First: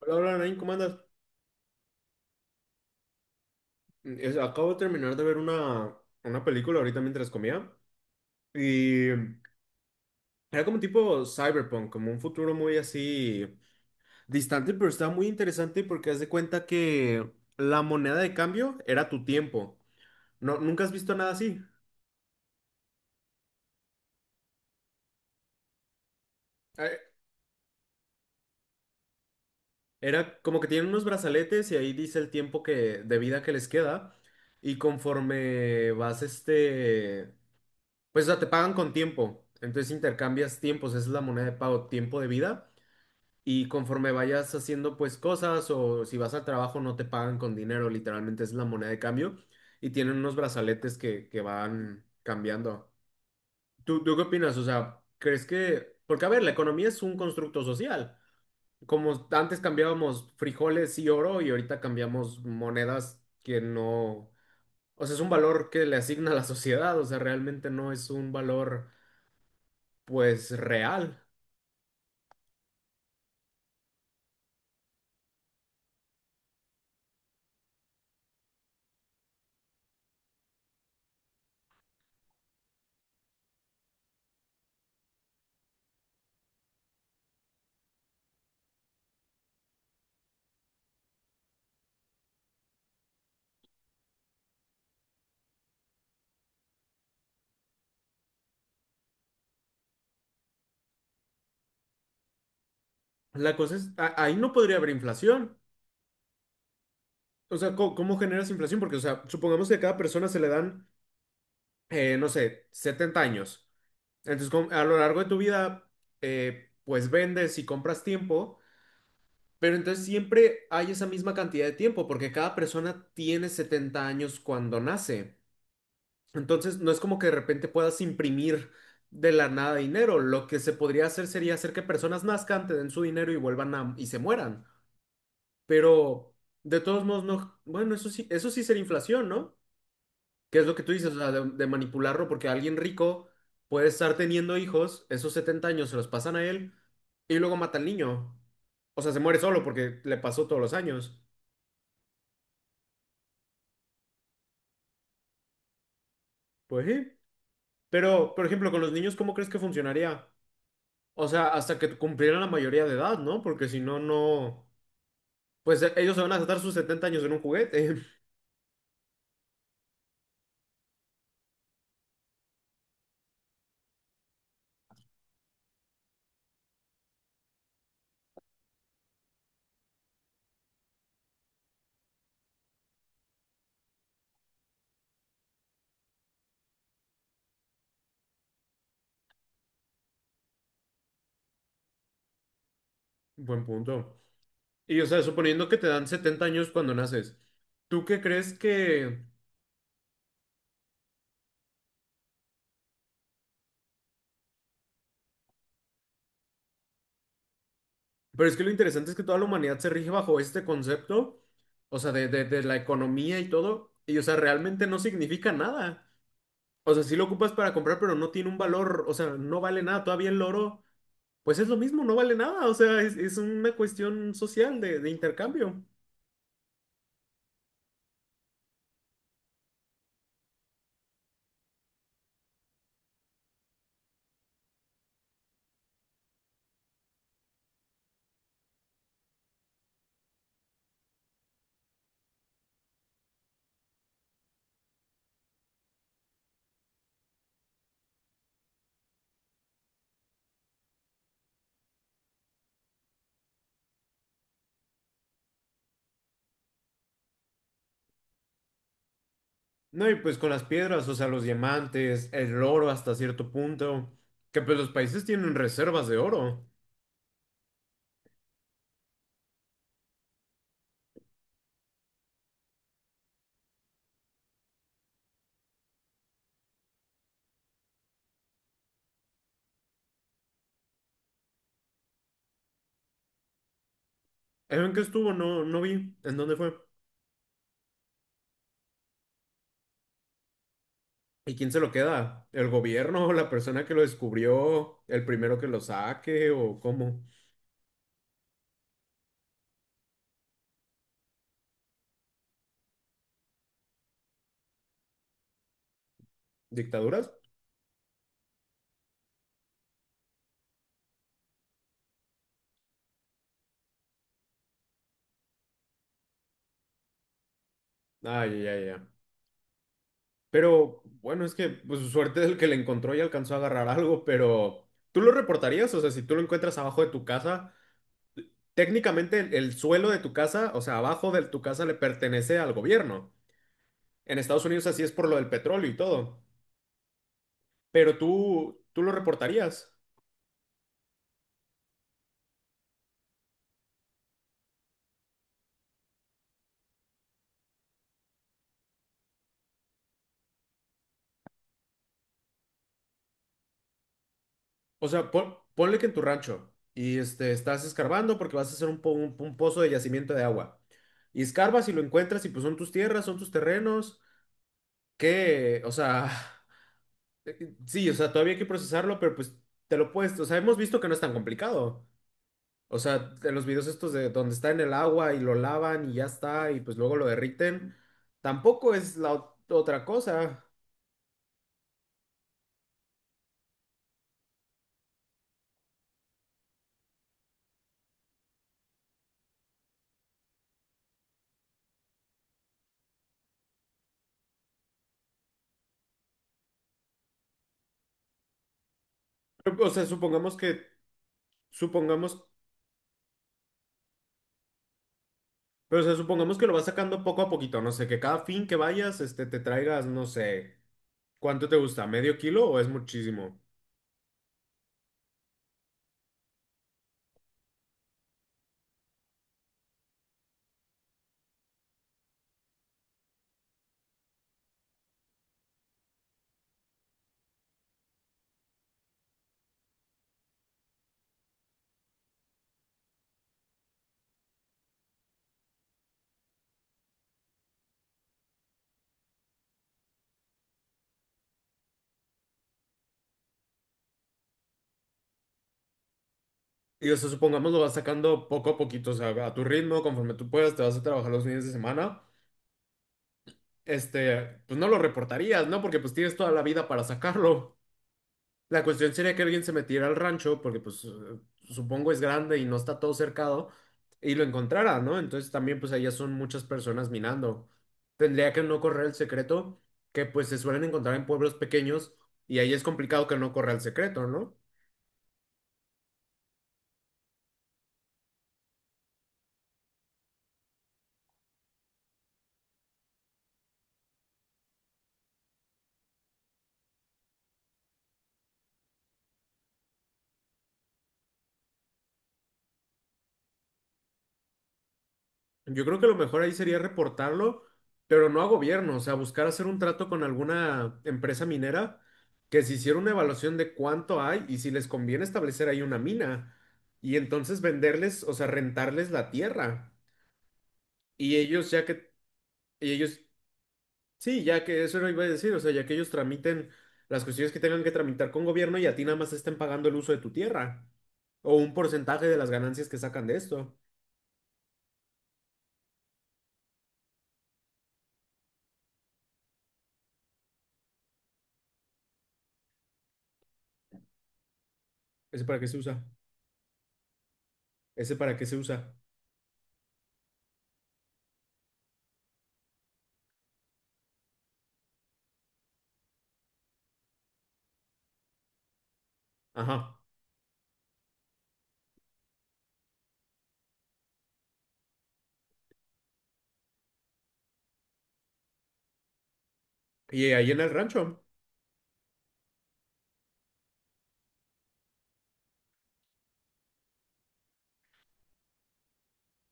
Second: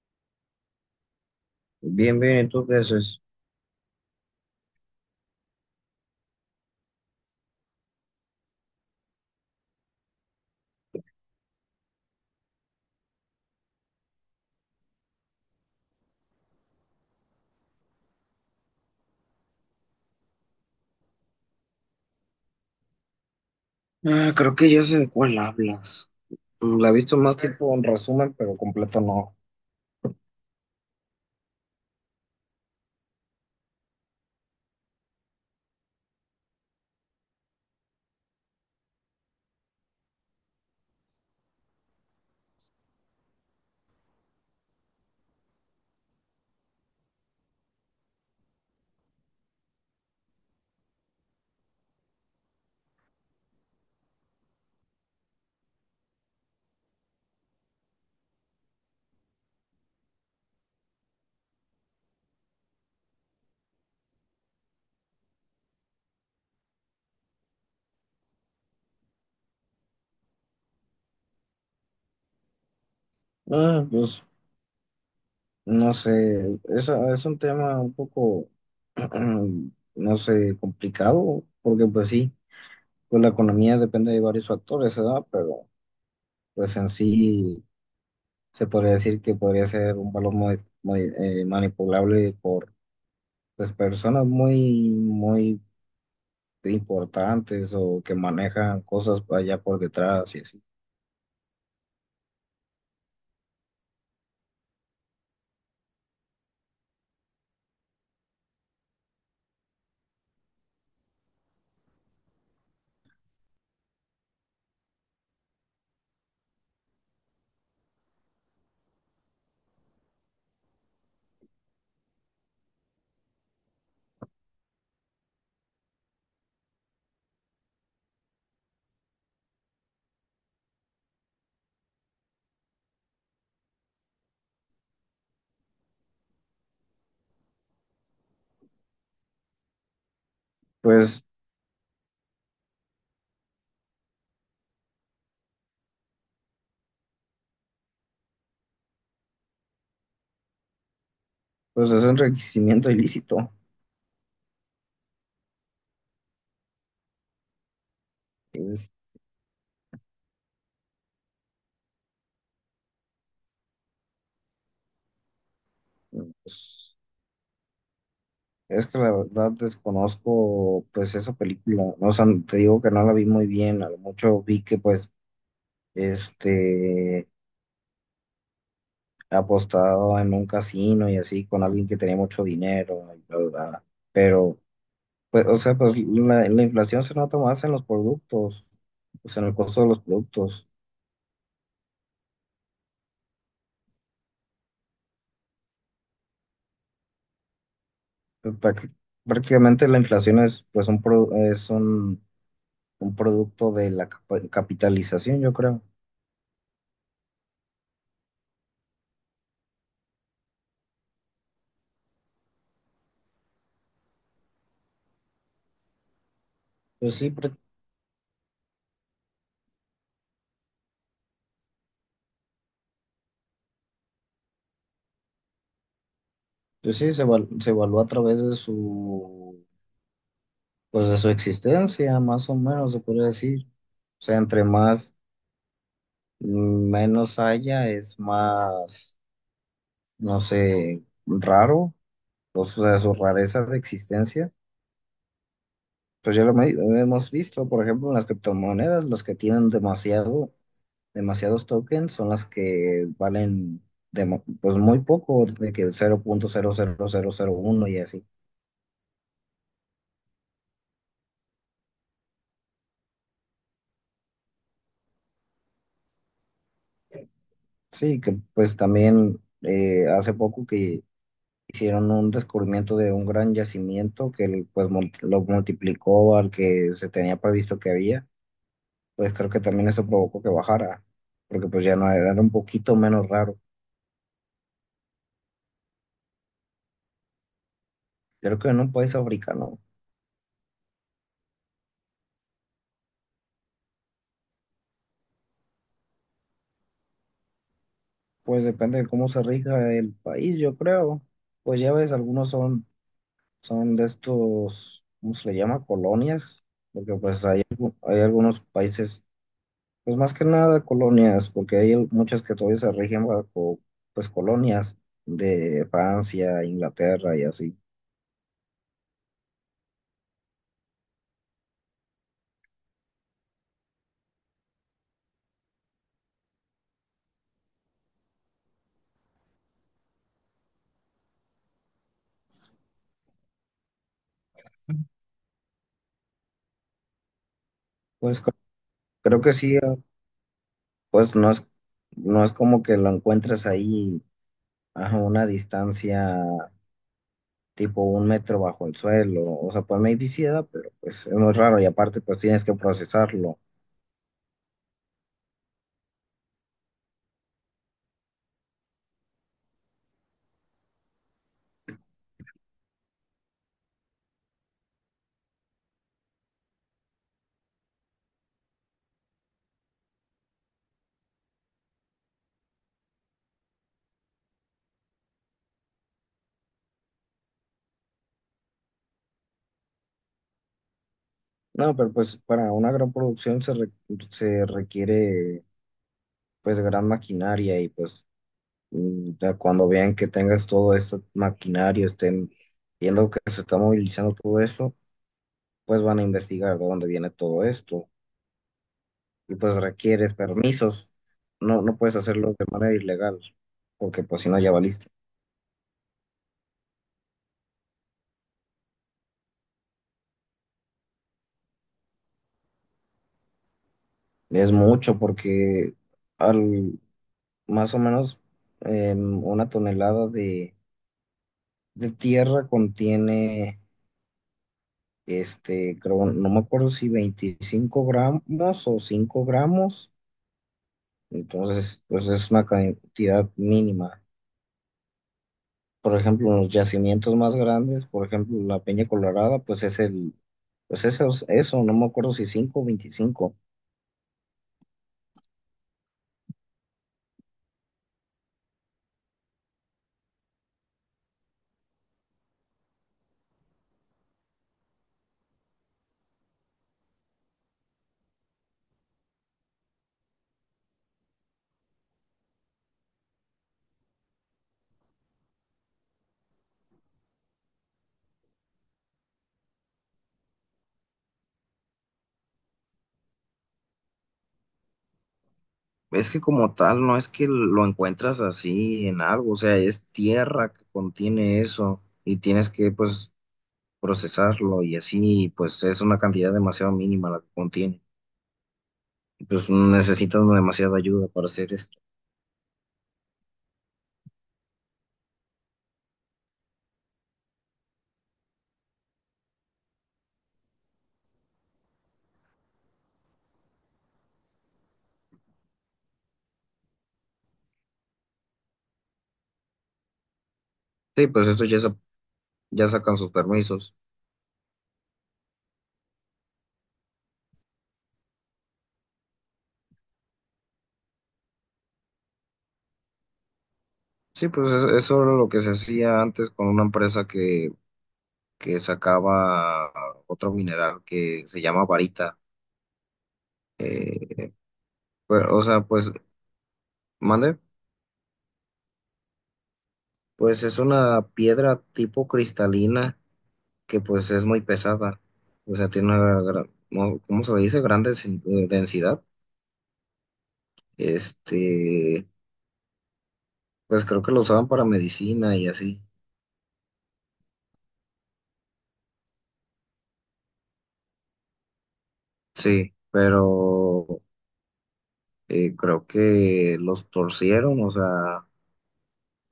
Hola, hola, Nain, ¿cómo andas? Bien, bien, ¿y tú qué haces? Acabo de terminar de ver una película ahorita mientras comía y era como tipo cyberpunk, como un futuro muy así distante, pero estaba muy interesante porque haz de cuenta que la moneda de cambio era tu tiempo. No, ¿nunca has visto nada así? Ah, creo que ya sé de cuál hablas. Mm, la he Eh, visto más tipo en resumen, pero completo no. Era como que tienen unos brazaletes y ahí dice el de vida que les queda y conforme vas pues o sea, te pagan con tiempo, entonces intercambias tiempos, esa es la moneda de pago, tiempo de vida. Y conforme vayas haciendo pues cosas o si vas al trabajo no te pagan con dinero, literalmente es la moneda de cambio y tienen unos brazaletes que van cambiando. ¿Tú qué opinas? O sea, ¿crees que... Porque a ver, la economía es un constructo social. Como antes cambiábamos frijoles y oro y ahorita cambiamos monedas que no... O sea, es un valor que le asigna a la sociedad, o sea, realmente no es un valor pues real. Ah, pues no sé, es un tema un poco, no sé, complicado, porque pues sí, pues la economía depende de varios factores, ¿verdad? Pero pues en sí se podría decir que podría ser un valor muy, muy, manipulable por pues personas muy, muy importantes o que manejan cosas allá por detrás y así. La cosa es, ahí no podría haber inflación. O sea, ¿cómo generas inflación? Porque, o sea, supongamos que a cada persona se le dan, no sé, 70 años. Entonces, a lo largo de tu vida, pues vendes y compras tiempo, pero entonces siempre hay esa misma cantidad de tiempo, porque cada persona tiene 70 años cuando nace. Entonces, no es como que de repente puedas imprimir de la nada dinero. Lo que se podría hacer sería hacer que personas nazcan, te den su dinero y vuelvan y se mueran. Pero, de todos modos, no. Bueno, eso sí sería inflación, ¿no? ¿Qué es lo que tú dices? O Pues, sea, de manipularlo, porque alguien rico puede estar teniendo hijos, esos 70 años se los pasan a él y luego mata al niño. O sea, se muere solo porque le pasó todos los años. pues es un enriquecimiento ilícito. Pues sí. Pero, por ejemplo, con Es, los niños, ¿cómo crees que funcionaría? O sea, hasta que cumplieran la mayoría de edad, ¿no? Porque si no, no. Pues ellos se van a gastar sus pues, 70 años en un juguete. es que la verdad desconozco pues esa película. No, o sea, te digo que no la vi muy bien. A lo mucho vi que pues este apostaba en un casino y así con alguien que tenía mucho dinero y bla, bla, bla. Pero, pues, o sea, pues la inflación se nota más en los productos, pues en el costo de los productos. Buen punto. Y, o sea, suponiendo que te dan 70 años cuando naces, ¿tú qué crees Práct- que...? Prácticamente la inflación es pues es un producto de la capitalización, yo creo. Pero es que lo interesante es que toda la humanidad se rige bajo este concepto. O sea, de la economía y todo, y o sea, realmente no significa nada. O sea, sí Pues lo sí, ocupas para comprar, pero no tiene un valor, o sea, no vale nada. Todavía el oro, pues es lo mismo, no vale nada. O sea, es una cuestión social de intercambio. pues sí, se evaluó a través de su, pues de su existencia, más o menos, se podría decir. O sea, entre más, menos haya, es más, no sé, raro, o sea, su rareza de existencia. Pues ya lo hemos visto, por ejemplo, en las criptomonedas, los que tienen demasiado, demasiados tokens son las que valen pues muy poco, de que cero punto cero cero cero cero punto uno y así. No, y pues con las piedras, o sea, los diamantes, el oro hasta cierto punto, que pues los países tienen reservas de oro. Sí, que pues también hace poco que hicieron un descubrimiento de un gran yacimiento que pues lo multiplicó al que se tenía previsto que había, pues creo que también eso provocó que bajara, porque pues ya no era, era un poquito menos raro. ¿En qué estuvo? No, no vi. ¿En dónde fue? Creo que en un país africano. ¿Y quién se lo queda? ¿El gobierno? ¿La persona que lo descubrió? ¿El primero que lo saque? ¿O cómo? Pues depende de cómo se rija el país, yo creo. Pues ya ves, algunos son, son de estos, ¿cómo se le llama? Colonias, porque ¿Dictaduras? pues hay, hay algunos países, pues más que nada colonias, porque hay muchas que todavía se rigen bajo, pues colonias de Francia, Inglaterra y así. Ah, ya, ya, ya. Pero bueno, es que pues su suerte es el que le encontró y alcanzó a agarrar algo, pero ¿tú lo reportarías? O sea, si tú lo encuentras abajo de tu casa, técnicamente el suelo de tu casa, o sea, abajo de tu casa le pertenece al gobierno. En Estados Unidos así es por lo del petróleo y todo. Pero Pues cre- tú lo Creo que sí, reportarías. pues no es, no es como que lo encuentres ahí a una distancia tipo un metro bajo el suelo. O sea, pues maybe sí da, pero pues es muy raro y aparte pues tienes que procesarlo. O sea, ponle que en tu rancho y este, estás escarbando porque vas a hacer un, un pozo de yacimiento de agua. Y escarbas y lo encuentras y pues son tus tierras, son tus terrenos. ¿Qué? O sea... Eh, Sí, o sea, todavía hay que procesarlo, pero pues te lo puedes, o sea, hemos visto que no es tan complicado. O sea, en los videos estos de donde está en el agua y lo lavan y ya está, y pues luego lo derriten, tampoco es la otra cosa. No, pero pues para una gran producción se requiere pues gran maquinaria y pues ya cuando vean que tengas todo este maquinario, estén viendo que se está movilizando todo esto, pues van a investigar de dónde viene todo esto y pues Pero, o sea, requieres permisos. No, no puedes supongamos, hacerlo de manera ilegal porque pues si no ya valiste. pero o sea, supongamos que lo vas sacando poco a poquito, no sé, que cada fin que vayas, este, te traigas, no sé, ¿cuánto te gusta? ¿Medio kilo o es muchísimo? Es mucho porque al, más o menos una tonelada de tierra contiene, este, creo, no me acuerdo si 25 gramos o 5 gramos, entonces pues es una cantidad mínima. Por ejemplo, los yacimientos más grandes, por ejemplo, la Peña Colorada, pues es el, pues eso, no me acuerdo si 5 o 25. Y o sea, supongamos lo vas sacando poco a poquito, o sea, a tu ritmo, conforme tú puedas, te vas a trabajar los fines de semana. Este, pues no lo reportarías, ¿no? Porque pues tienes toda la vida para sacarlo. La cuestión sería que alguien se metiera al rancho, porque pues supongo es grande y no está todo cercado, y lo encontrara, ¿no? Entonces también pues allá son muchas personas minando. Tendría que no correr el secreto, que pues se suelen encontrar en pueblos pequeños, y ahí es complicado que no corra el secreto, ¿no? Es que como tal, no es que lo encuentras así en algo, o sea, es tierra que contiene eso y tienes que pues procesarlo y así, pues es una cantidad demasiado mínima la que contiene. Y, pues necesitan demasiada ayuda para hacer esto. Yo creo que lo mejor ahí sería reportarlo, pero no a gobierno, o sea, buscar hacer un trato con alguna empresa minera que se hiciera una evaluación de cuánto hay y si les conviene establecer ahí una mina y entonces venderles, o sea, rentarles la tierra. Sí, Y pues esto ellos ya, ya y sacan ellos, sus permisos. sí, ya que eso lo iba a decir, o sea, ya que ellos tramiten las cuestiones que tengan que tramitar con gobierno y a ti nada más te estén pagando el uso de tu tierra o un porcentaje de las ganancias que sacan de esto. Sí, pues es eso era lo que se hacía antes con una empresa que sacaba otro mineral que se llama varita. Eh, ¿Ese pues, para o qué se sea, usa? pues, mande, ¿Ese para qué se usa? pues es una piedra tipo cristalina que pues es muy pesada. O sea, tiene una gran, ¿cómo se le dice? Gran densidad. Ajá. Este, pues creo que lo usaban para medicina y así. Y ahí en el rancho Sí, pero creo que los torcieron, o sea,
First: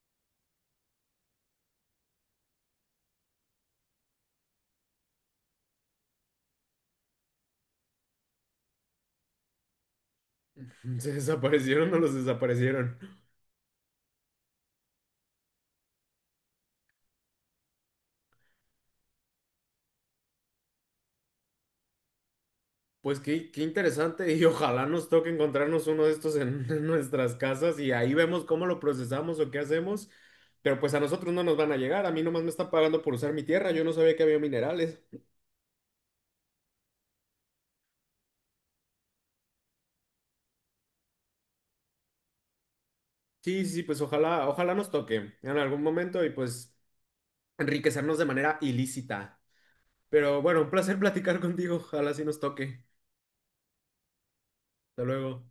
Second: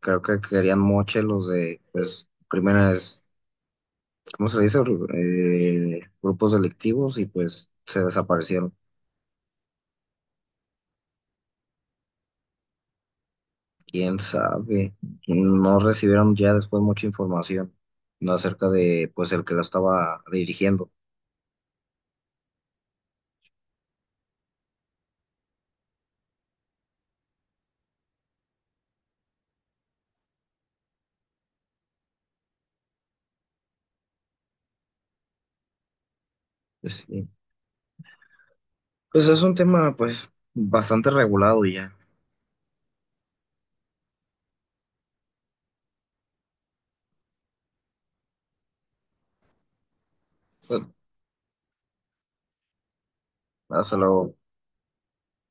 creo que querían moche los de, pues, primeras, ¿cómo se le dice? Grupos delictivos y pues se desaparecieron. se desaparecieron o los desaparecieron. ¿Quién sabe? No recibieron ya después mucha información, ¿no? Acerca de, pues, el que lo estaba dirigiendo. Pues qué interesante y ojalá nos toque encontrarnos uno de estos en, en nuestras casas y ahí vemos cómo lo procesamos o qué hacemos. Pero pues a nosotros no nos van a llegar, a mí nomás me está pagando por usar mi tierra, yo no sabía que había minerales. Pues, sí. Pues es un tema, pues, bastante regulado y ya. Sí, sí, pues ojalá, ojalá nos toque en algún momento y pues enriquecernos de manera ilícita. Pero bueno, un Pues, placer platicar contigo, ojalá sí nos toque. hasta luego. Hasta luego.